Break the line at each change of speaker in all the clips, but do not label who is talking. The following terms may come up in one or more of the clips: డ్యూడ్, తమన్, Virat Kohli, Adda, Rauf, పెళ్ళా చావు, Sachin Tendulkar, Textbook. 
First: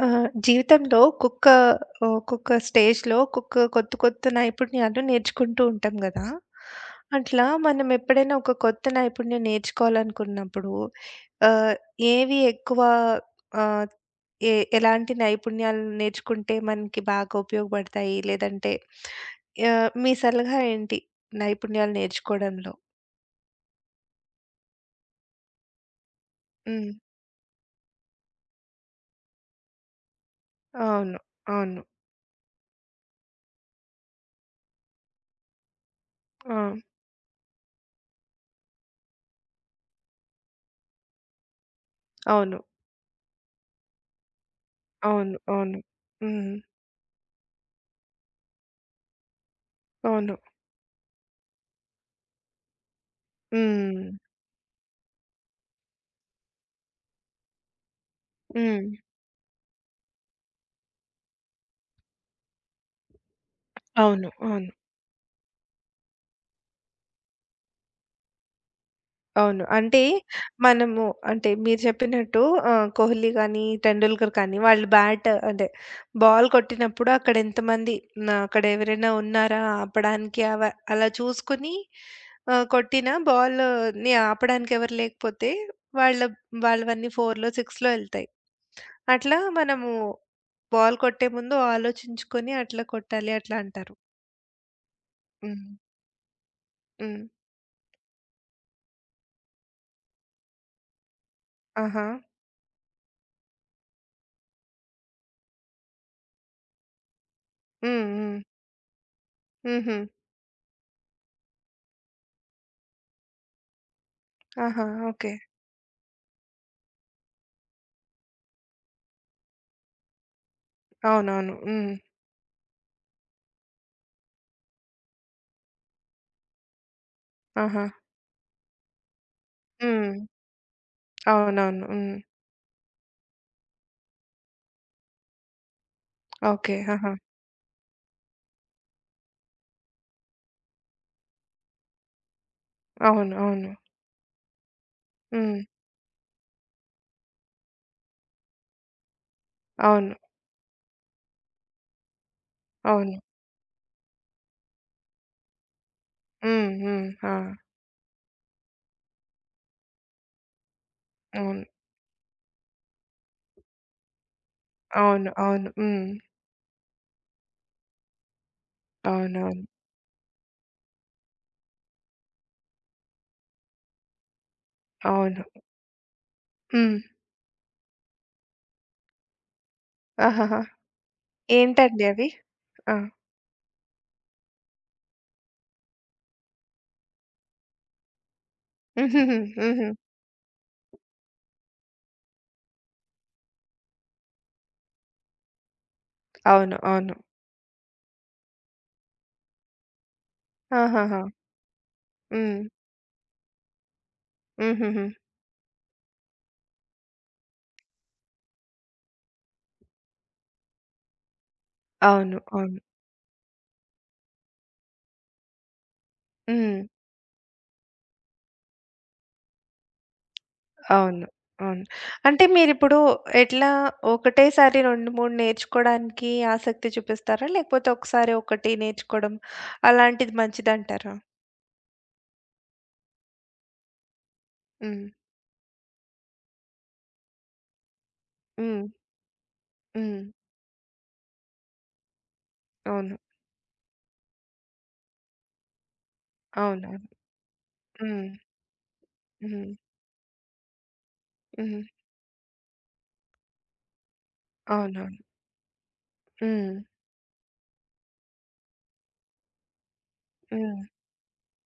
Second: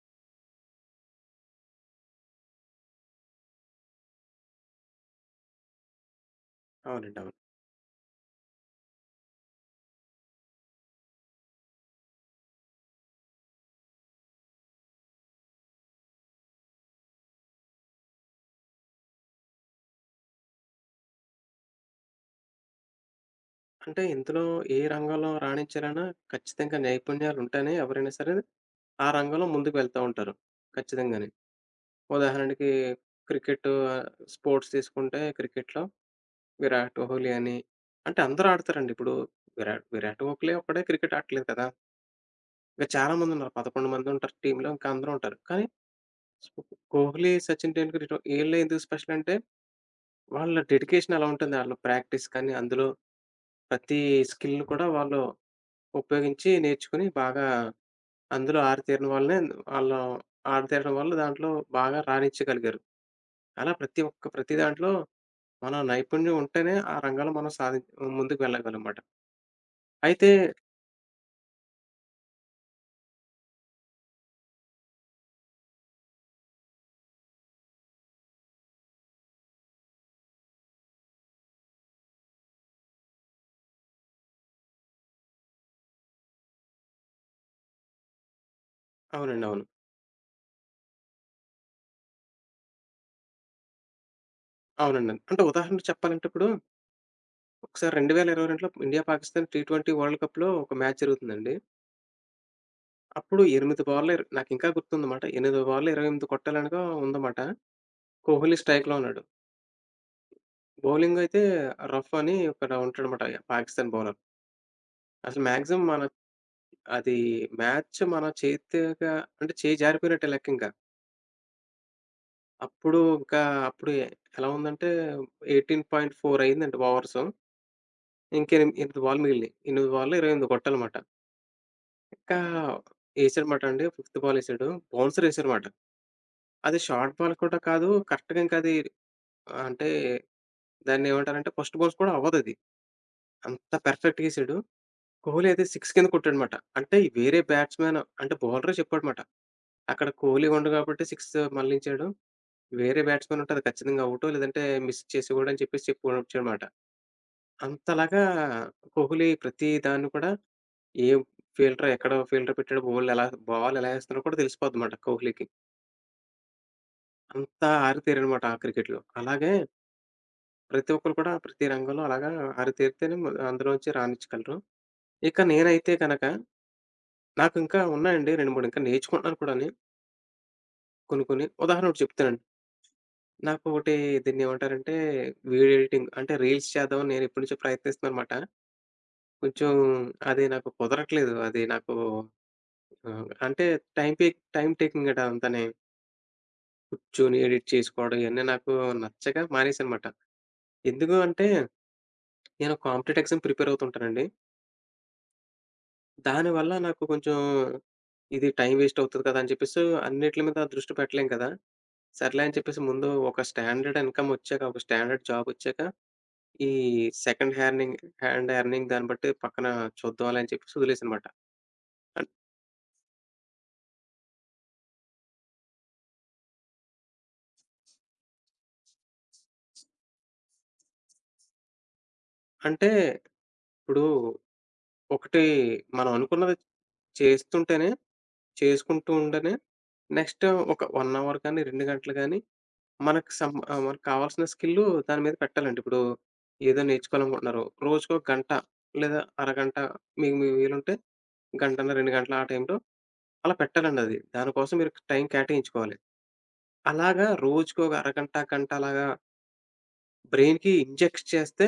ఆ! జీవితంలో ఒక్కొక్క ఒక్కొక్క స్టేజ్‌లో ఒక్కొక్క కొత్త కొత్త నైపుణ్యాలు నేర్చుకుంటూ ఉంటాం గదా!
అవునండి. అవును.
అట్లా మనం ఎప్పుడైనా ఒక కొత్త నైపుణ్యం నేర్చుకోవాలనుకున్నప్పుడు ఆహ్, ఏవి ఎక్కువ ఆహ్, ఎ ఎలాంటి నైపుణ్యాలు నేర్చుకుంటే మనకి బాగా ఉపయోగపడతాయి? లేదంటే మీ సలహా ఏంటి నైపుణ్యాలు నేర్చుకోవడంలో?
అంటే ఇందులో ఏ రంగంలో రాణించాలన్నా ఖచ్చితంగా
హ్మ్.
నైపుణ్యాలుంటేనే ఎవరైనా సరే ఆ రంగంలో ముందుకు వెళ్తా ఉంటారు.
అవును.
ఖచ్చితంగానే.
అవును.
ఉదాహరణకి క్రికెటు స్పోర్ట్స్ తీసుకుంటే క్రికెట్‌లో
ఆ!
విరాట్ కోహ్లీ అని అంటే అందరూ ఆడతారండి. ఇప్పుడు విరాట్ విరాట్ కోహ్లీ ఒక్కడే క్రికెట్ ఆడట్లేదు కదా!
అవును.
ఇంకా చాలా మందున్నారు. 11 మందుంటారు టీమ్‌లో. ఇంకా అందరూ ఉంటారు.
అవును.
కానీ
అవును. హ్మ్.
కోహ్లీ, సచిన్ టెండూల్కర్ ఇటు ఈళ్ళే ఎందుకు స్పెషల్ అంటే
అవును.
వాళ్ళ డెడికేషన్ అలా ఉంటుంది. ఆళ్ళ ప్రాక్టీస్ కానీ అందులో ప్రతి
హ్మ్.
స్కిల్‌ని కూడా వాళ్ళు ఉపయోగించి నేర్చుకొని బాగా అందులో
హ్మ్. హ్మ్.
ఆరితేరిన వాళ్ళనే ఆళ్ళ ఆరితేరడం వల్ల దాంట్లో బాగా రాణించగలిగారు. అలా ప్రతి ఒక్క
అవును.
ప్రతి
అవును.
దాంట్లో మన నైపుణ్యం ఉంటేనే ఆ రంగంలో మనం సాధి ముందుకు వెళ్ళగలమాట.
అవును.
అయితే
మనము అంటే మీరు చెప్పినట్టు కోహ్లీ గానీ, టెండూల్కర్ కానీ, వాళ్ళు బ్యాట్ అదే బాల్ కొట్టినప్పుడు అక్కడ ఎంతమంది నా అక్కడ ఎవరైనా ఉన్నారా ఆపడానికి అలా చూసుకొని కొట్టిన బాల్‌ని ఆపడానికి ఎవరు లేకపోతే వాళ్ళ వాళ్ళవన్నీ 4లో, 6లో ఎళ్తాయి. అట్లా
అవునండి. అవును.
మనము బాల్ కొట్టే ముందు ఆలోచించుకొని అట్లా కొట్టాలి అట్లా అంటారు.
అవునండి. అంటే
హ్మ్.
ఉదాహరణకు చెప్పాలంటే ఇప్పుడు
హ్మ్.
ఒకసారి 2022లో ఇండియా, పాకిస్తాన్ టీ20 వరల్డ్ కప్‌లో ఒక మ్యాచ్ జరుగుతుందండి.
ఆహా!
అప్పుడు 8 బాల్‌ల నాకింకా గుర్తుందమాట. 8 బాల్‌లో 28 కొట్టాలనగా ఉందమాట.
హ్మ్. హ్మ్.
కోహ్లీ స్ట్రైక్‌లో ఉన్నాడు.
హుహు.
బౌలింగ్ అయితే రఫ్ అని ఒకడు ఉంటాడనమాట, పాకిస్తాన్ బౌలర్.
ఆహా! ఓకే.
అసలు మాక్సిమం మన అది మ్యాచ్ మన చేతిగా అంటే చేయి జారిపోయినట్టే లెక్క ఇంకా.
అవునవును. హ్మ్.
అప్పుడు ఇంకా అప్పుడు ఎలా ఉందంటే 18.4 అయిందండి ఓవర్స్.
ఆహా!
8 బాల్లు మిగిలినాయి. 8
హ్మ్.
బాల్‌లో 28 కొట్టాలమాట.
అవునవును. హ్మ్.
ఇంకా ఏసాడమాట అండి. ఫిఫ్త్ బాల్ ఏసాడు. బౌన్సర్ ఏసాడమాట.
ఓకే.
అది
ఆహా!
షార్ట్ బాల్ కూడా కాదు. కరెక్ట్‌గా ఇంకా అది అంటే దాన్నేమంటారంటే ఫస్ట్ బౌన్స్ కూడా అవ్వదది.
అవును. అవును.
అంత పర్ఫెక్ట్‌గా ఏసాడు. కోహ్లీ
హ్మ్.
అయితే సిక్స్ కింద కొట్టాడమాట. అంటే ఈ వేరే బ్యాట్స్‌మెన్ అంటే బౌలరే చెప్పాడమాట. అక్కడ
అవును.
'కోహ్లీ' ఉండడు కాబట్టి 6 మళ్ళించాడు. వేరే
అవును.
బ్యాట్స్‌మెన్ ఉంటే అది ఖచ్చితంగా ఔటు. లేదంటే మిస్ చేసేవాడని చెప్పేసి చెప్పుకొనొచ్చాడమాట.
హ్మ్. హ్మ్. ఆ!
అంతలాగా 'కోహ్లీ' ప్రతి దాన్ని కూడా ఏ
అవును.
ఫీల్డర్ ఎక్కడ ఫీల్డర్ పెట్టాడు, బౌల్డ్ ఎలా బాల్ ఎలా ఏస్తున్నాడో కూడా తెలిసిపోద్దన్నమాట
అవును.
'కోహ్లీకి'.
అవును. హ్మ్.
అంత ఆరితేరాడనమాట ఆ క్రికెట్‌లో. అలాగే
అవునవును.
ప్రతి ఒక్కరు కూడా ప్రతి రంగంలో అలాగా ఆరితేరితేనే మ అందులోంచి రాణించగలరు.
అవును.
ఇక నేనైతే గనక
హ్మ్.
నాకింకా ఉన్నాయండి 2, 3 ఇంకా నేర్చుకుంటున్నాను కూడాని
ఆహాహా!
కొన్ని కొన్ని. ఉదాహరణ ఒకటి
ఏంటండి అవి?
చెప్తానండి.
ఆ!
నాకొకటి దీన్నేమంటారంటే, వీడియో ఎడిటింగ్ అంటే రీల్స్ చేద్దామని నేను ఎప్పటి నుంచో ప్రయత్నిస్తున్నాననమాట.
హుహుహు.
కొంచెం
హుహు.
అది నాకు కుదరట్లేదు. అది నాకు అంటే టైం టేక్ టైమ్ టేకింగ్ అట అంతాని.
అవును. అవును.
కూర్చొని ఎడిట్ చేసుకోవడం ఇయన్నీ నాకు నచ్చక మానేసానమాట. ఎందుకు
ఆహాహా!
అంటే
హ్మ్.
నేను కాంపిటేటివ్ ఎగ్జామ్‌కి ప్రిపేర్ అవుతుంటానండి.
హుహుహు.
దానివల్ల నాకు కొంచెం ఇది టైం వేస్ట్ అవుతది కదా! అని చెప్పేసి అన్నిట్లి మీద దృష్టి పెట్టలేం కదా!
అవును.
సర్లే అని
అవును.
చెప్పేసి ముందు ఒక స్టాండర్డ్ ఇన్‌కమ్ ఒచ్చాక, ఒక స్టాండర్డ్ జాబ్ ఒచ్చాక ఈ
హ్మ్.
సెకండ్ హ్యార్నింగ్ హ్యాండ్ ఎర్నింగ్ దాన్ని బట్టి పక్కన చూద్దాంలే అని చెప్పేసి వదిలేసానమాట.
అవును. అవును.
అన్
అంటే మీరిప్పుడు ఎట్లా ఒకటేసారి 2, 3 నేర్చుకోడానికి ఆసక్తి చూపిస్తారా? లేకపోతే ఒకసారి ఒకటి నేర్చుకోవడం అలాంటిది మంచిదంటారా?
అంటే ఇప్పుడు
హ్మ్.
ఒకటి మనం అనుకున్నది చేస్తుంటేనే,
హ్మ్.
చేసుకుంటూ ఉండనే
హ్మ్.
నెక్స్ట్ ఒక 1 అవర్ కానీ, 2 గంటలు గానీ
అవును.
మనకు మనకు కావాల్సిన స్కిల్లు దాని మీద పెట్టాలండి. ఇప్పుడు ఏదో
అవునవును.
నేర్చుకోవాలనుకుంటున్నారు. రోజుకో
హ్మ్.
గంట లేదా
హ్మ్.
అరగంట మీకు మీ వీలుంటే
హ్మ్.
గంటన్నర, 2 గంటలు ఆ టైంలో అలా పెట్టాలండి అది. దానికోసం మీరు
అవునవును.
టైం కేటాయించుకోవాలి.
హ్మ్.
అలాగా రోజుకో అరగంట, గంట అలాగా బ్రెయిన్‌కి
హ్మ్.
ఇంజెక్ట్ చేస్తే,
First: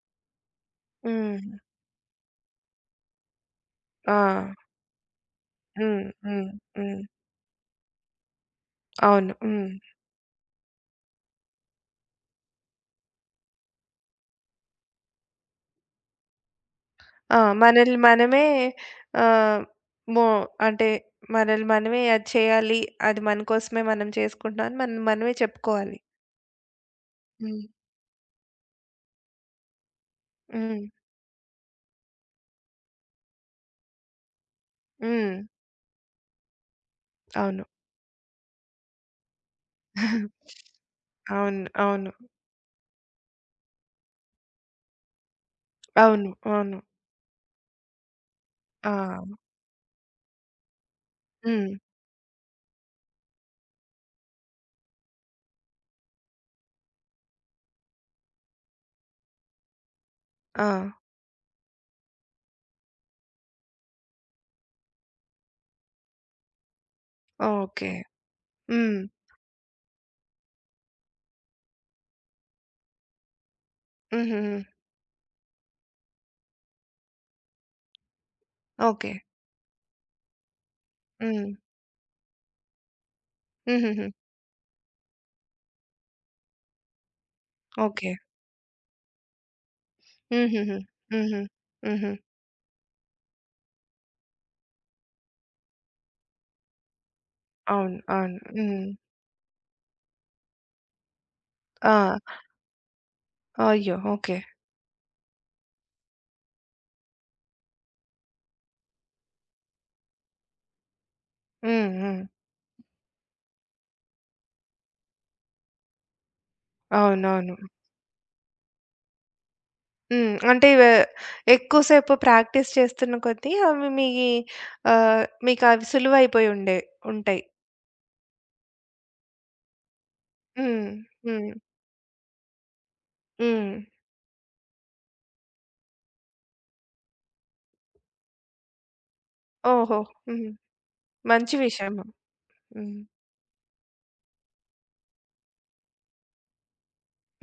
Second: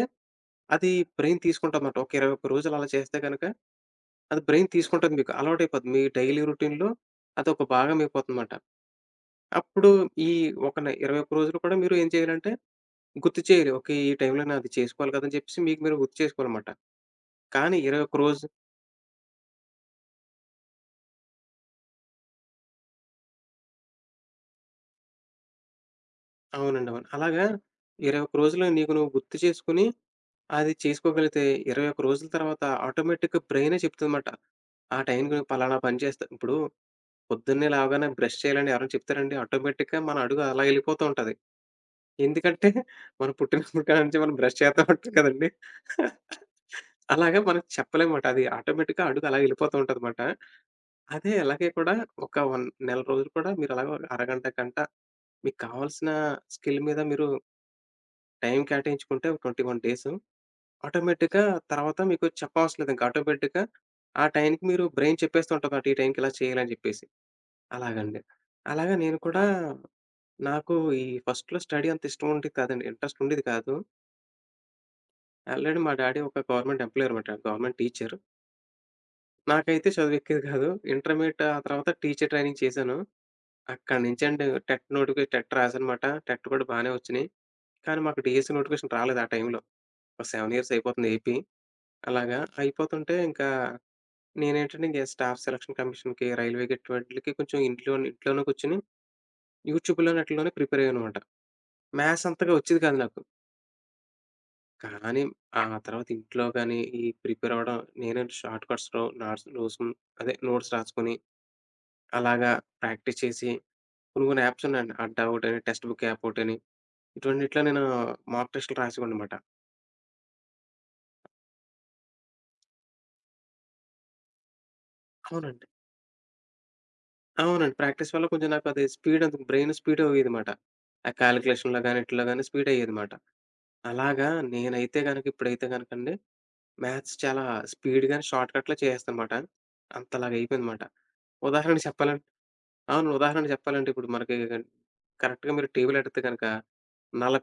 అది బ్రెయిన్
హ్మ్.
తీసుకుంటదన్నమాట. ఒక 21 రోజులు అలా చేస్తే గనక,
ఆ!
అది బ్రెయిన్ తీసుకుంటది మీకు. అలవాటైపోద్ది.
హ్మ్.
మీ డైలీ
హ్మ్.
రొటీన్‌లో
హ్మ్.
అదొక భాగం అయిపోతుందన్నమాట.
అవును. హ్మ్.
అప్పుడు ఈ ఒక 21 రోజులు కూడా మీరు ఏం చేయాలంటే, గుర్తు చేయాలి. ఓకే. ఈ టైంలో నాది చేసుకోవాలి కదా! అని చెప్పేసి మీకు మీరు గుర్తు చేసుకోవాలన్నమాట.
ఆ!
కానీ
మనల్ని
21
మనమే
రోజు
ఆహ్, మో అంటే మనల్ని మనమే అది చేయాలి. అది మన కోసమే మనం చేసుకుంటున్నాం అని మనం మనమే చెప్పుకోవాలి.
అవునండి. అవును. అలాగా
హ్మ్.
21 రోజులు నీకు నువ్వు గుర్తు చేసుకొని, అది
హ్మ్.
చేసుకోగలిగితే 21 రోజుల తర్వాత ఆటోమేటిక్‌గా బ్రెయినే చెప్తుందన్నమాట. ఆ టైంకి
హ్మ్.
నువ్వు పలానా పని చేస్తా. ఇప్పుడు
అవును.
పొద్దున్నే లేవగానే బ్రష్ చేయాలని ఎవరైనా చెప్తారండి? ఆటోమేటిక్‌గా మన అడుగు అలా ఎళ్ళిపోతూ ఉంటది.
అవును. అవును.
ఎందుకంటే మనం పుట్టినప్పటి కాడి నుంచి మనం బ్రష్ చేస్తా ఉంటాం కదండీ!
అవును. అవును.
అలాగా మనం చెప్పలేమాట. అది
ఆ!
ఆటోమేటిక్‌గా అడుగు అలా ఎళ్ళిపోతూ ఉంటదమాట. అదే అలాగే
హ్మ్.
కూడా ఒక 1 నెల రోజులు కూడా మీరు అలాగా అరగంట, గంట మీకు కావాల్సిన స్కిల్ మీద మీరు టైం కేటాయించుకుంటే ఒక 21 డేసు
ఆ!
ఆటోమేటిక్‌గా తర్వాత మీకు చెప్పవసరం లేదు. ఇంకా ఆటోమేటిక్‌గా ఆ టైంకి మీరు బ్రైన్ చెప్పేస్తూ ఉంటదమాట. ఈ టైంకి ఇలా చేయాలని జెప్పేసి.
ఓకే.
అలాగండి. అలాగా
హ్మ్.
నేను కూడా నాకు ఈ ఫస్ట్‌లో స్టడీ అంత ఇష్టం ఉండేది కాదండి. ఇంట్రెస్ట్ ఉండేది కాదు.
హుహుహు.
ఆల్రెడీ మా డ్యాడీ ఒక గవర్నమెంట్ ఎంప్లాయీ అనమాట. Government teacher.
ఓకే.
నాకైతే చదువు ఎక్కేది కాదు. ఇంటర్మీడియేట్
హ్మ్.
ఆ తర్వాత టీచర్ ట్రైనింగ్ చేశాను. అక్కడి
హుహుహు.
నుంచండి టెట్ రాశానమాట. టెట్ కూడా బానే వచ్చినాయి. కానీ
ఓకే.
మాకు డీఎస్సీ నోటిఫికేషన్ రాలేదు ఆ టైంలో. ఒక 7 ఇయర్స్
హుహుహు.
అయిపోతుంది ఏపీ.
హుహు. హుహు.
అలాగా అయిపోతుంటే ఇంకా నేనేంటంటే ఇంక స్టాఫ్ సెలక్షన్ కమిషన్‌కి, రైల్వేకి ఇటువంటిలకి కొంచెం
అవును. అవును.
ఇంట్లోనే కూర్చొని
హ్మ్.
యూట్యూబ్‌లోని ఆటిల్లోనే ప్రిపేర్ అయ్యాననమాట.
ఆ!
మ్యాథ్స్ అంతగా వచ్చేది కాదు నాకు.
అయ్యో! ఓకే.
కానీ ఆ తర్వాత ఇంట్లో గాని, ఈ ప్రిపేర్ అవ్వడం నేనే షార్ట్ కట్స్‌లో నాట్స్ నోట్సులు అదే నోట్స్ రాసుకొని,
హ్మ్. హ్మ్.
అలాగా ప్రాక్టీస్ చేసి కొన్ని కొన్ని యాప్స్ ఉన్నాయండి. అడ్డా ఒకటని, టెక్స్ట్ బుక్ యాప్ ఒకటని,
అవునవును.
ఇటువంటిట్లో నేను మాక్ టెస్ట్‌లు రాసేవాడినమాట.
హ్మ్. అంటే వే ఎక్కువ సేపు ప్రాక్టీస్ చేస్తున్న కొద్దీ అవి మీ
అవునండి.
మీకవి సులువైపోయుండే ఉంటాయి.
అవునండి. ప్రాక్టీస్ వల్ల కొంచెం నాకు అది స్పీడ్ అంత బ్రెయిన్ స్పీడ్ అయ్యేదిమాట.
హ్మ్.
ఆ
హ్మ్.
కాలిక్యులేషన్‌లో గాని, ఈటిల్లో గాని స్పీడ్ అయ్యేదిమాట.
హ్మ్.
అలాగా నేనైతే గనక ఇప్పుడైతే గనకండి మ్యాథ్స్ చాలా స్పీడ్‌గాని, షార్ట్ కట్‌లో చేసేస్తానమాట.
ఓహో!
అంతలాగా
హ్మ్.
అయిపోయిందమాట.
మంచి
ఉదాహరణకి
విషయము.
చెప్పాలంటే
హ్మ్.
అవును. ఉదాహరణకు చెప్పాలంటే ఇప్పుడు మనకి కరెక్ట్‌గా మీరు టేబుల్ అడిగితే గనక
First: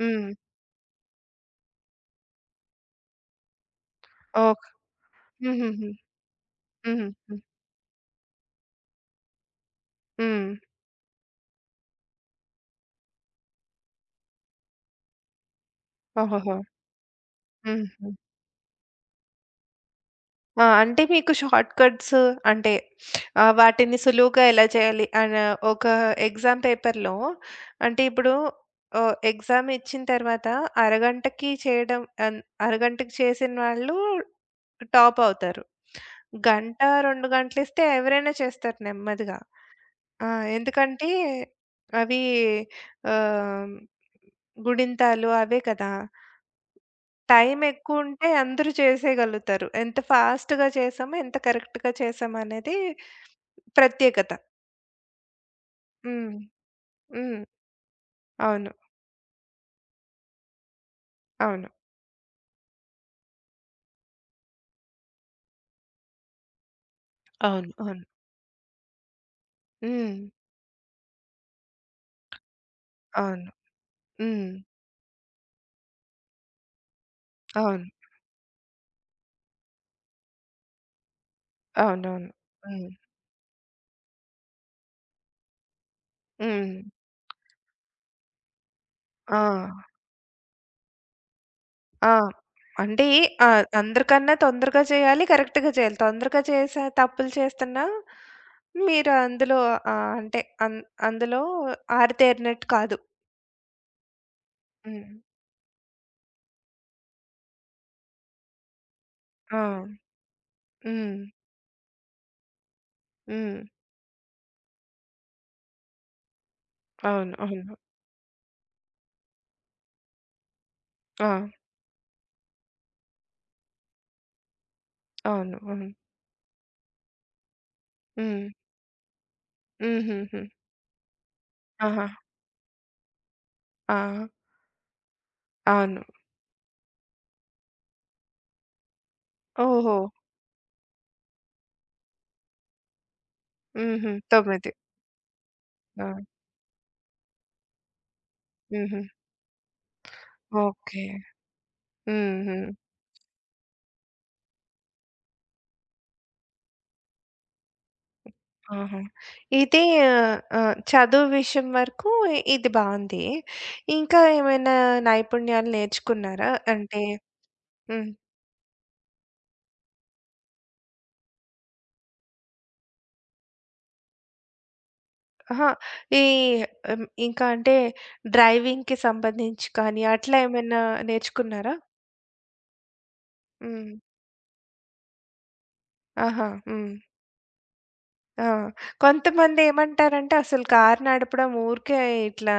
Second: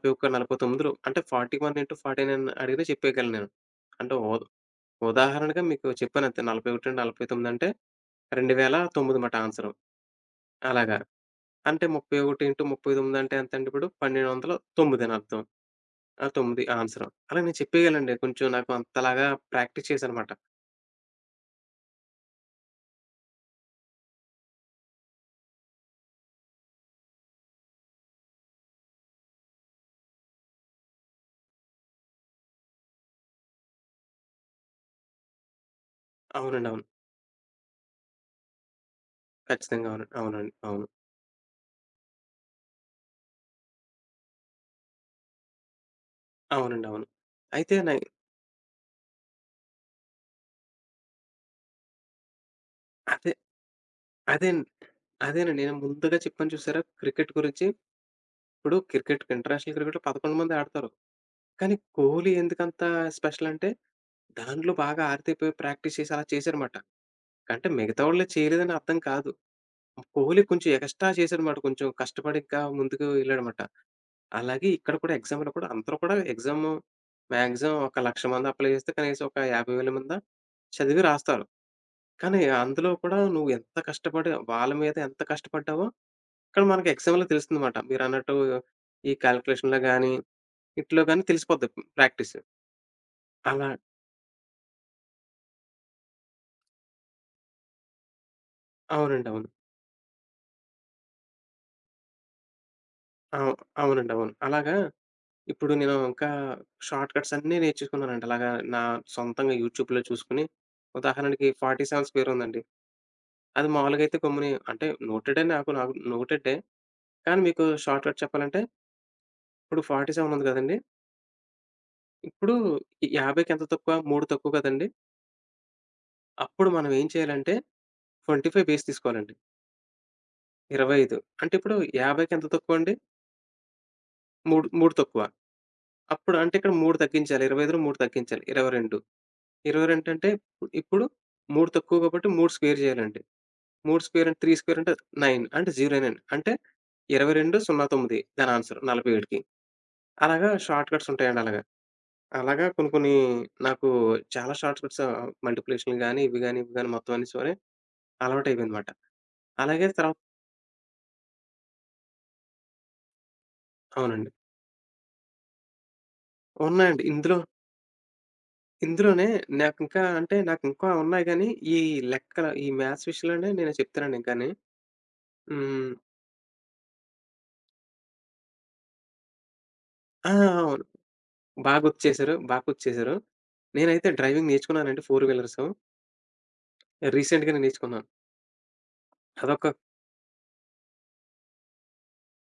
హ్మ్.
49లో అంటే 41 into 49 అడిగినా చెప్పేయగలను నేను. అంటే
ఓకే.
ఉదాహరణగా మీకు
హుహుహు.
చెప్పానంతే. 41 into
హుహు.
49 అంటే 2009 మాట ఆన్సరు.
హ్మ్.
అలాగా. అంటే 31 into 39 అంటే ఎంతండి ఇప్పుడు 1209 అని అర్థం. ఆ!
ఓహోహో!
9 ఆన్సరు. అలా నేను
హ్మ్.
చెప్పేయగలనండి. కొంచెం నాకు అంతలాగా ప్రాక్టీస్ చేశాననమాట.
ఆ! అంటే మీకు షార్ట్ కట్స్ అంటే వాటిని సులువుగా ఎలా చేయాలి ఒక ఎగ్జామ్ పేపర్‌లో, అంటే ఇప్పుడు ఎగ్జామ్ ఇచ్చిన తర్వాత అరగంటకి చేయడం అన్ అరగంటకి చేసిన వాళ్ళు టాప్ అవుతారు.
అవునండి.
గంట,
అవును.
2 గంటలిస్తే ఎవరైనా చేస్తారు నెమ్మదిగా.
ఖచ్చితంగా అవునండి.
ఆ!
అవునండి. అవును.
ఎందుకంటే అవి ఆహ్, గుణింతాలు అవే కదా!
అవునండి. అవును.
టైం
అయితే నే
ఎక్కువుంటే అందరూ చేసేయగలుగుతారు. ఎంత ఫాస్ట్‌గా చేసామో, ఎంత కరెక్ట్‌గా చేసామో అనేది
అదే.
ప్రత్యేకత.
అదేన్ అదేనండి. నేను ముందుగా
హ్మ్.
చెప్పాను చూసారా? క్రికెట్
హ్మ్.
గురించి.
అవును.
ఇప్పుడు క్రికెట్ ఇంటర్నేషనల్ క్రికెట్‌లో 11 మంది ఆడతారు.
అవును.
కానీ కోహ్లీ ఎందుకంత స్పెషల్ అంటే, దాంట్లో బాగా ఆరితేరిపోయి ప్రాక్టీస్ చేసి అలా చేశారమాట. అంటే
అవును.
మిగతా
అవును.
వాళ్ళు చేయలేదని అర్థం కాదు.
హ్మ్.
కోహ్లీ కొంచెం ఎక్స్‌ట్రా చేశాడన్నమాట. కొంచెం కష్టపడి ఇంకా ముందుకు
అవును.
వెళ్ళాడన్నమాట.
హ్మ్.
అలాగే ఇక్కడ కూడా ఎగ్జామ్‌లో కూడా అందరూ కూడా ఎగ్జామ్ మాక్సిమం
అవును.
ఒక 1,00,000 మంది అప్లై చేస్తే కనీసం ఒక 50,000 మందో చదివి రాస్తారు.
అవునవును.
కానీ అందులో
హ్మ్.
కూడా నువ్వు ఎంత కష్టపడి వాళ్ళ మీద ఎంత కష్టపడ్డావో ఇక్కడ
హ్మ్.
మనకి ఎక్స్ఎమ్‌లో తెలుస్తుందమాట. మీరన్నట్టు ఈ
ఆ!
కాలిక్యులేషన్‌లో గాని, ఈటిలో గాని తెలిసిపోద్ది
ఆ!
ప్రాక్టీస్.
అంటే
అలా
అందరికన్నా తొందరగా చేయాలి, కరెక్ట్‌గా చేయాలి. తొందరగా చేసే తప్పులు చేస్తున్నా మీరు
అవునండి. అవును.
అందులో ఆహ్, అంటే అన్ అందులో ఆరితేరినట్టు కాదు.
అవు అవునండి. అవును. అలాగా
హ్మ్.
ఇప్పుడు నేను ఇంకా షార్ట్ కట్స్ అన్నీ నేర్చుకున్నానండి. అలాగా నా సొంతంగా
ఆ!
యూట్యూబ్‌లో చూసుకొని,
హ్మ్.
ఉదాహరణకి 47 స్క్వేర్ ఉందండి.
హ్మ్.
అది మామూలుగా అయితే గమ్ముని అంటే నోటెడే నాకు నాకు నోటెడే.
అవును.
కానీ మీకు
అవును.
షార్ట్ కట్ చెప్పాలంటే, ఇప్పుడు 47 ఉంది గదండీ!
ఆ!
ఇప్పుడు 50కి ఎంత తక్కువ? 3 తక్కువ కదండీ!
అవును. అవును.
అప్పుడు మనం ఏం చేయాలంటే
హ్మ్.
25 బేస్ తీసుకోవాలండి.
హుహుహు.
25 అంటే ఇప్పుడు
ఆహా!
50కి ఎంత తక్కువండి?
ఆ!
3 తక్కువ.
అవును.
అప్పుడు అంటే ఇక్కడ 3 తగ్గించాలి. 25లో 3 తగ్గించాలి. 22.
ఓహో!
22 అంటే ఇప్పుడు 3 తక్కువ కాబట్టి 3 స్క్వేర్ చేయాలండి. 3
హుహు.
స్క్వేర్ అంటే 3
9.
స్క్వేర్ అంటే 9 అంటే 09
ఆ!
అంటే 22, 09 దాని ఆన్సర్
హుహు.
47కి. అలాగా షార్ట్
ఓకే.
కట్స్ ఉంటాయండి అలాగా.
హుహు.
అలాగా కొన్ని కొన్ని నాకు చాలా షార్ట్ కట్స్ మల్టిప్లికేషన్‌లు గాని, ఇవి గాని, ఇవి గాని మొత్తం అన్ని సరే అలవాటయిపోయిందన్నమాట.
ఆహా! ఇది
అలాగే తర్వాత
ఆహ్, ఆహ్, చదువు విషయం వరకు ఇది బావుంది. ఇంకా
అవునండి.
ఏమైనా నైపుణ్యాలు నేర్చుకున్నారా?
ఉన్నాయండి.
అంటే
ఇందులో
హ్మ్.
ఇందులోనే నాకింకా ఉన్నాయి గానీ, ఈ లెక్కల ఈ మ్యాథ్స్ విషయంలోనే నేను చెప్తానండి ఇంకాని.
అహా!
హ్మ్.
ఈ హ్మ్. ఇంకా అంటే డ్రైవింగ్‌కి సంబంధించి కానీ
ఆ!
అట్లా ఏమైనా
అవును.
నేర్చుకున్నారా?
బాగొచ్చేశారు.
హ్మ్.
నేనైతే డ్రైవింగ్ నేర్చుకున్నానండి ఫోర్ వీలర్స్.
ఆహా! హ్మ్.
రీసెంట్‌గానే నేర్చుకున్నాను.
ఆ!
అదొక
కొంతమందేమంటారంటే, అసలు కారు నడపడం ఊరికే ఇట్లా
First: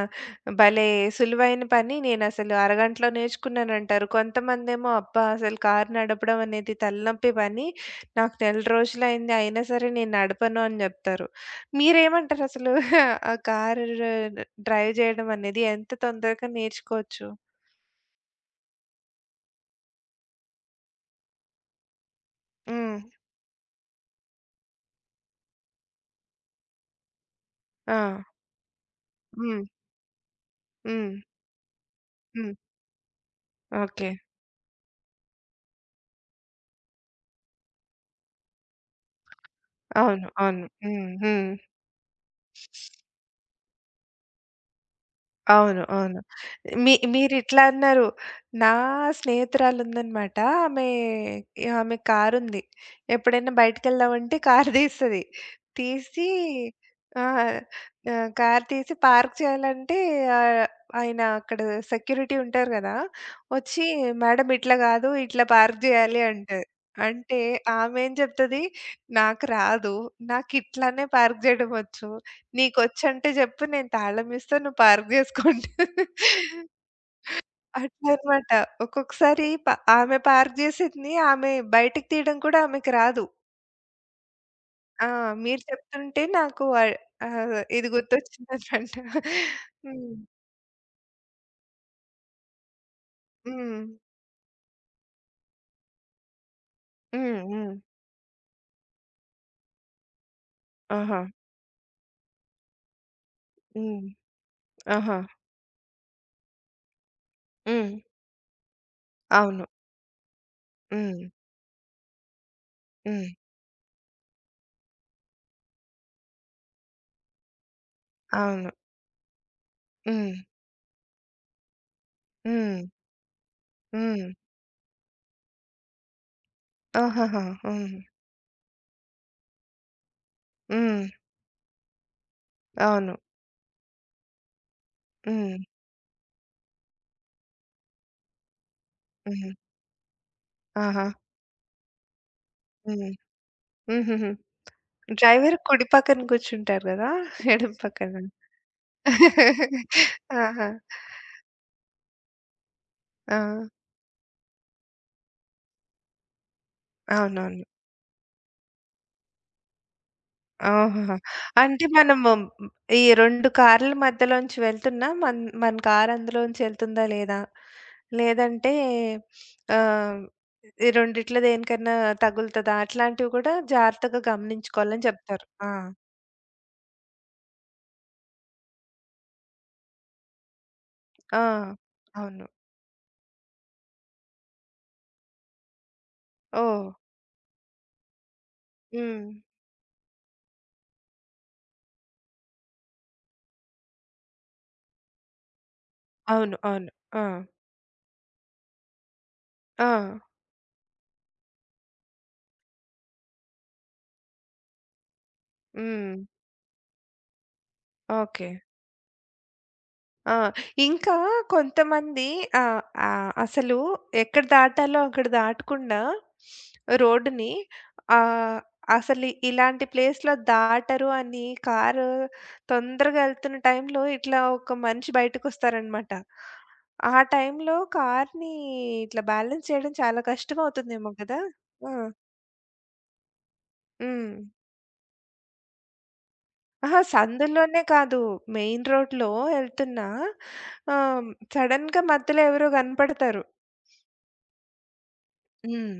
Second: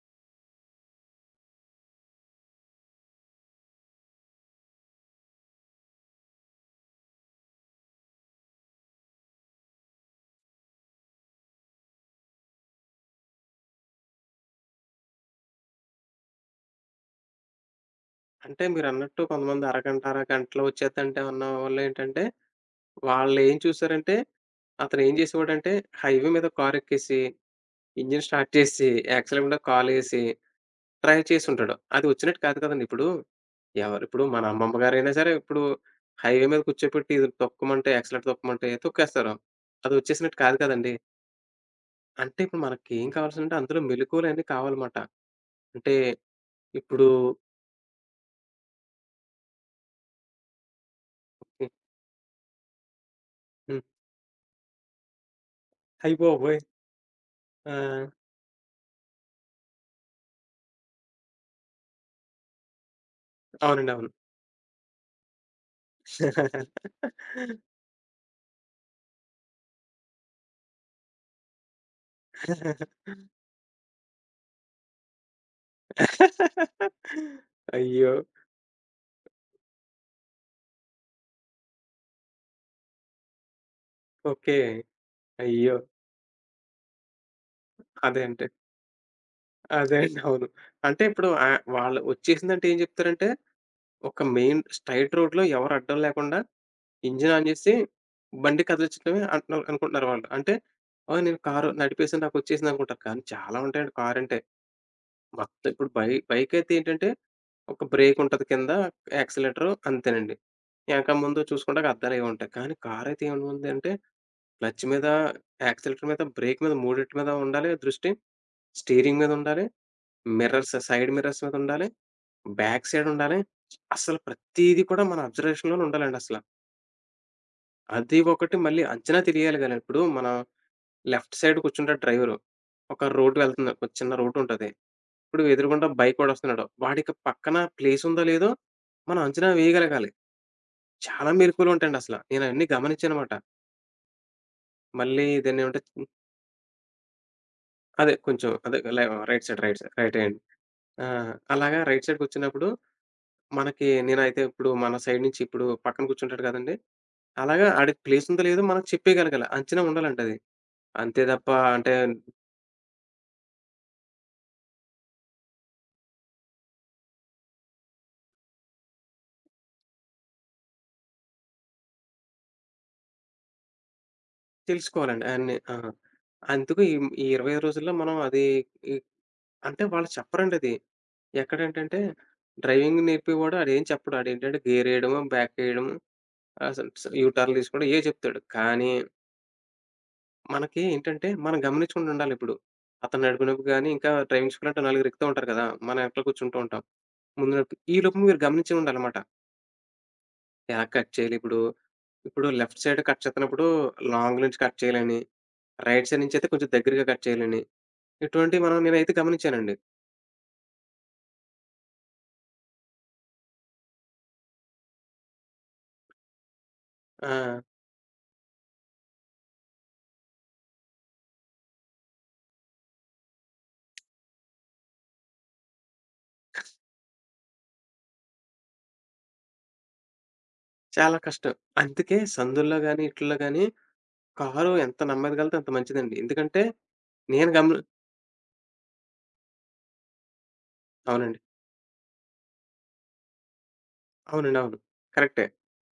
భలే సులువైన పని. నేనసలు అరగంటలో నేర్చుకున్నానంటారు. కొంతమందేమో, అబ్బా! అసలు కారు నడపడం అనేది తలనొప్పి పని. నాకు నెల రోజులయింది. అయినా సరే నేను నడపను అని జెప్తారు. మీరేమంటారసలు? ఆ కారు డ్రైవ్ జేయడం అనేది ఎంత తొందరగా నేర్చుకోవచ్చు?
అంటే మీరన్నట్టు కొంతమంది అరగంట, అరగంటలో వచ్చేద్దంటే ఉన్న వాళ్ళేంటంటే,
హ్మ్.
వాళ్ళేం చూసారంటే, అతనేం చేసేవాడంటే హైవే మీద కారెక్కేసి,
ఆ!
ఇంజిన్ స్టార్ట్ చేసి, యాక్సిలెంట్ మీద
హ్మ్.
కాలేసి
హ్మ్.
ట్రై చేసుంటాడు. అది వచ్చినట్టు
హ్మ్.
కాదు కదండీ! ఇప్పుడు. ఎవరు
ఓకే.
ఇప్పుడు మన అవును. అమ్మమ్మ గారైనా సరే ఇప్పుడు హైవే మీద కూర్చోపెట్టి ఇది తొక్కమంటే, యాక్సిలేటర్ తొక్కమంటే తొక్కేస్తారు. అది
అవును.
వచ్చేసినట్టు కాదు
అవును.
కదండీ!
హ్మ్. హ్మ్.
అంటే ఇప్పుడు మనకేం కావాల్సిందంటే అందులో మెళకువలన్నీ కావాలమాట.
అవును.
అంటే
అవును. మీ
ఇప్పుడు
మీరిట్లా అన్నారు. నా స్నేహితురాలుందనమాట. ఆమె
హ్మ్.
ఆమె కారుంది. ఎప్పుడైనా
హ్మ్.
బయటికెళ్దామంటే కారు తీస్తది.
అయ్య
తీసి
బాబోయ్!
ఆ!
ఆ!
కారు తీసి పార్క్ చేయాలంటే ఆహ్, ఆయన అక్కడ సెక్యూరిటీ ఉంటారు గదా! వచ్చి
అవునండి. అవును.
"మేడం ఇట్లా గాదు. ఇట్లా పార్క్ జేయాలి" అంటది. అంటే ఆమేం జెప్తది, "నాకు రాదు. నాకిట్లానే పార్క్ జేయడం వచ్చు." నీకొచ్చంటే జెప్పు, నేను తాళమిస్తా, నువ్వు పార్క్ జేసుకోండి.
అయ్యో!
అట్లనమాట. ఒక్కొక్కసారి ప ఆమె పార్క్ జేసేది ఆమె బయటికి తీయడం కూడా ఆమెకి రాదు.
ఓకే.
ఆ! మీరు
అయ్యో!
చెప్తుంటే నాకు ఆహ్, ఆహ్, ఇది
అదే అంటే.
గుర్తొచ్చిందనమాట.
అదే
హ్మ్.
అండి. అవును. అంటే ఇప్పుడు వాళ్ళు వచ్చేసిందంటే ఏం చెప్తారంటే
హ్మ్.
ఒక మెయిన్ స్ట్రెయిట్ రోడ్‌లో ఎవరు అడ్డం లేకుండా ఇంజిన్
హ్మ్.
ఆన్ జేసి
హ్మ్.
బండి కదిలిచ్చడమే అంటున్నారు అనుకుంటున్నారు వాళ్ళు. అంటే "ఆ!
ఆహా!
నేను కారు నడిపేసాను నాకొచ్చేసిందనుకుంటారు." కానీ చాలా ఉంటాయండి
హ్మ్.
కారంటే.
ఆహా!
మొత్తం ఇప్పుడు బైకయితే ఏంటంటే ఒక
హ్మ్.
బ్రేక్ ఉంటది కింద,
అవును.
యాక్సిలరేటర్ అంతేనండి. ఎనక
హ్మ్.
ముందు చూసుకుంటే అద్దాలయి ఉంటాయి. కానీ కారైతే
హ్మ్.
ఏముందంటే క్లచ్ మీద, యాక్సిలరేటర్ మీద, బ్రేక్ మీద మూడిటి మీద ఉండాలి దృష్టి.
అవును.
స్టీరింగ్ మీద ఉండాలి.
హ్మ్.
సైడ్ మిర్రర్స్ మీద ఉండాలి.
హ్మ్.
బ్యాక్ సైడ్ ఉండాలి. అసలు
హ్మ్.
ప్రతీది కూడా మన అబ్జర్వేషన్‌లోనే ఉండాలండసల.
ఆహాహా! హ్మ్.
అది ఒకటి మళ్ళీ అంచనా తెలియాలి గాని, ఇప్పుడు మన
హ్మ్.
లెఫ్ట్ సైడ్ కూర్చుంటాడు డ్రైవరు. ఒక
అవును.
రోడ్ వెళ్తుంది. ఒక చిన్న రోడ్డుంటది. ఇప్పుడు
హ్మ్.
ఎదురుగుండా బైకోడొస్తున్నాడు. వాడికి పక్కన ప్లేసుందో, లేదో మనం అంచనా
హ్మ్.
వేయగలగాలి.
ఆహా!
చాలా మెళకువలుంటాయండసల. నేనయన్నీ
హ్మ్.
గమనించానమాట.
హుహుహు.
మళ్ళీ
డ్రైవర్
దాన్నేమంటే
కుడి పక్కన కూర్చుంటారు గదా! ఎడమ
అదే
పక్కన.
కొంచెం అదే లే రైట్ సైడ్, రైట్ హ్యాండ్.
ఆహా!
ఆ! అలాగా రైట్ సైడ్ కూర్చున్నప్పుడు
ఆ!
మనకి నేనైతే ఇప్పుడు మన సైడ్ నుంచి ఇప్పుడు పక్కన కూర్చుంటాడు కదండీ!
అవునవును.
అలాగా ఆడికి ప్లేసుందో లేదో మనకు చెప్పేయగలగాల. అంచనా ఉండాలంటది.
ఆహాహా!
అంతే తప్ప
అంటే
అంటే
మనము ఈ 2 కార్ల మధ్యలోంచి వెళ్తున్నా మన కార్ అందులోంచి వెళ్తుందా లేదా? లేదంటే ఆహ్, ఈ రెండిట్లో దేనికన్నా తగులుతదా? అట్లాంటివి కూడా జాగ్రత్తగా గమనించుకోవాలని
తెలుసుకోవాలండి
చెప్తారు.
అయన్నీ.
ఆ!
ఆ! అందుకు ఈ ఈ 25 రోజుల్లో మనం అది ఈ అంటే వాళ్ళు చెప్పరండది.
ఆ!
ఎక్కడేంటంటే
అవును.
డ్రైవింగ్ నేర్పేవాడు ఆడేం చెప్పడు. ఆడేంటంటే గేరేయడము, బ్యాకేయడము,
ఓహ్!
అసలు యూ టర్న్‌లు తీసుకోవడం ఇయే చెప్తాడు. కానీ
హ్మ్.
మనకి ఏంటంటే మనం గమనించకుండా ఉండాలిప్పుడు. అతను నడిపినప్పుడు గాని, ఇంకా డ్రైవింగ్ స్కూల్ అంటే నలుగురు ఎక్కుతా ఉంటారు కదా! మనం వెనకాల
అవును.
కూర్చుంటూ ఉంటాం.
అవును. ఆ!
ముందు నడిపి ఈలోపు మీరు గమనించే ఉండాలమాట.
ఆ!
ఎలా కట్ చేయాలి? ఇప్పుడు, ఇప్పుడు లెఫ్ట్ సైడ్ కట్ చేత్తన్నప్పుడు లాంగ్ నుంచి కట్ చేయాలని, రైట్
హ్మ్.
సైడ్ నుంచయితే కొంచెం దగ్గరగా కట్ చేయాలని,
ఓకే.
ఇటువంటివి మనం నేనైతే గమనించానండి.
ఆ! ఇంకా కొంతమంది ఆహ్, ఆహ్, అసలు ఎక్కడ దాటాలో అక్కడ దాటకుండా
ఆ!
రోడ్డుని ఆహ్, అసలు ఇలాంటి ప్లేస్‌లో దాటరు అని కారు తొందరగా ఎళ్తున్న టైంలో ఇట్లా ఒక మనిషి బయటకొస్తారనమాట. ఆ టైంలో కార్‌ని ఇట్లా బ్యాలెన్స్ చేయడం చాలా కష్టమవుతుందేమో
చాలా
కదా!
కష్టం.
ఆ!
అందుకే సందుల్లో గాని, ఈటిల్లో గాని
హ్మ్.
కారు ఎంత నెమ్మదిగా ఎళ్తే అంత మంచిదండి. ఎందుకంటే
అహా!
నేను గమని
సందుల్లోనే కాదు, మెయిన్ రోడ్‌లో ఎళ్తున్నా ఆహ్,
అవునండి.
సడెన్‌గా మధ్యలో ఎవరో కనపడతారు.
అవునండి. అవును. కరెక్టే.
హ్మ్.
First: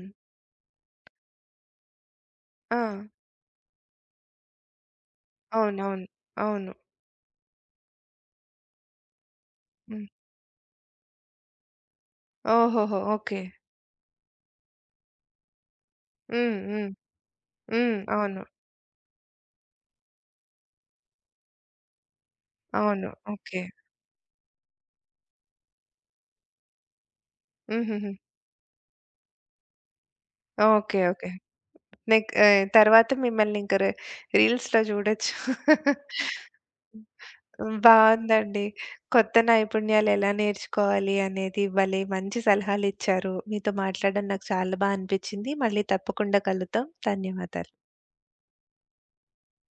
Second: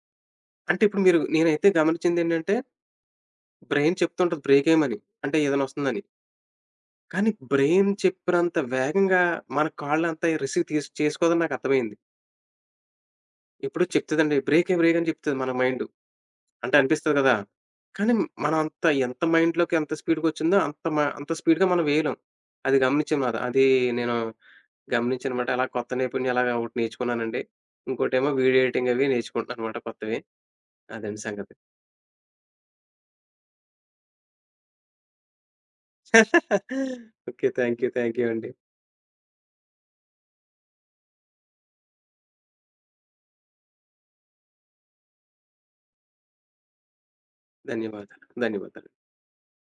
అంటే ఇప్పుడు మీరు నేనైతే గమనించిందేంటంటే
ఆ!
బ్రెయిన్ చెప్తుంటది బ్రేకేయమని. అంటే ఏదైనా వస్తుందని.
అవునవును. అవును.
కానీ బ్రెయిన్ చెప్పినంత వేగంగా మన
హ్మ్.
కాళ్ళంత రిసీవ్ తీస్ చేసుకోదని నాకర్థమైంది.
ఓహోహో! ఓకే.
ఎప్పుడో చెప్తదండి. బ్రేక్ అని చెప్తది మన మైండు.
హ్మ్.
అంటే
హ్మ్.
అనిపిస్తది కదా!
హ్మ్.
కానీ
అవును.
మనం అంత ఎంత మైండ్‌లోకి ఎంత స్పీడ్‌గొచ్చిందో అంత స్పీడ్‌గా మనం వేయలేం. అది
అవును.
గమనించాను మాట.
ఓకే.
నేను గమనించానమాట. అలా కొత్త నైపుణ్యం అలాగా ఒకటి నేర్చుకున్నానండి.
హుహుహు.
ఇంకోటేమో వీడియో ఎడిటింగ్ అవి నేర్చుకుంటున్నానమాట కొత్తవి.
ఓకే.
అదండి
ఓకే.
సంగతి.
తర్వాత మిమ్మల్ని ఇంక రీ రీల్స్‌లో చూడొచ్చు.
ఓకే.
హ్మ్.
Thank you. థాంక్ యూ అండి.
బావుందండి. కొత్త నైపుణ్యాలు ఎలా నేర్చుకోవాలి అనేది భలే మంచి సలహాలిచ్చారు. మీతో మాట్లాడడం నాకు చాలా అనిపిచ్చింది. మళ్ళీ తప్పకుండా కలుద్దాం. ధన్యవాదాలు.
ధన్యవాదాలు. ధన్యవాదాలు.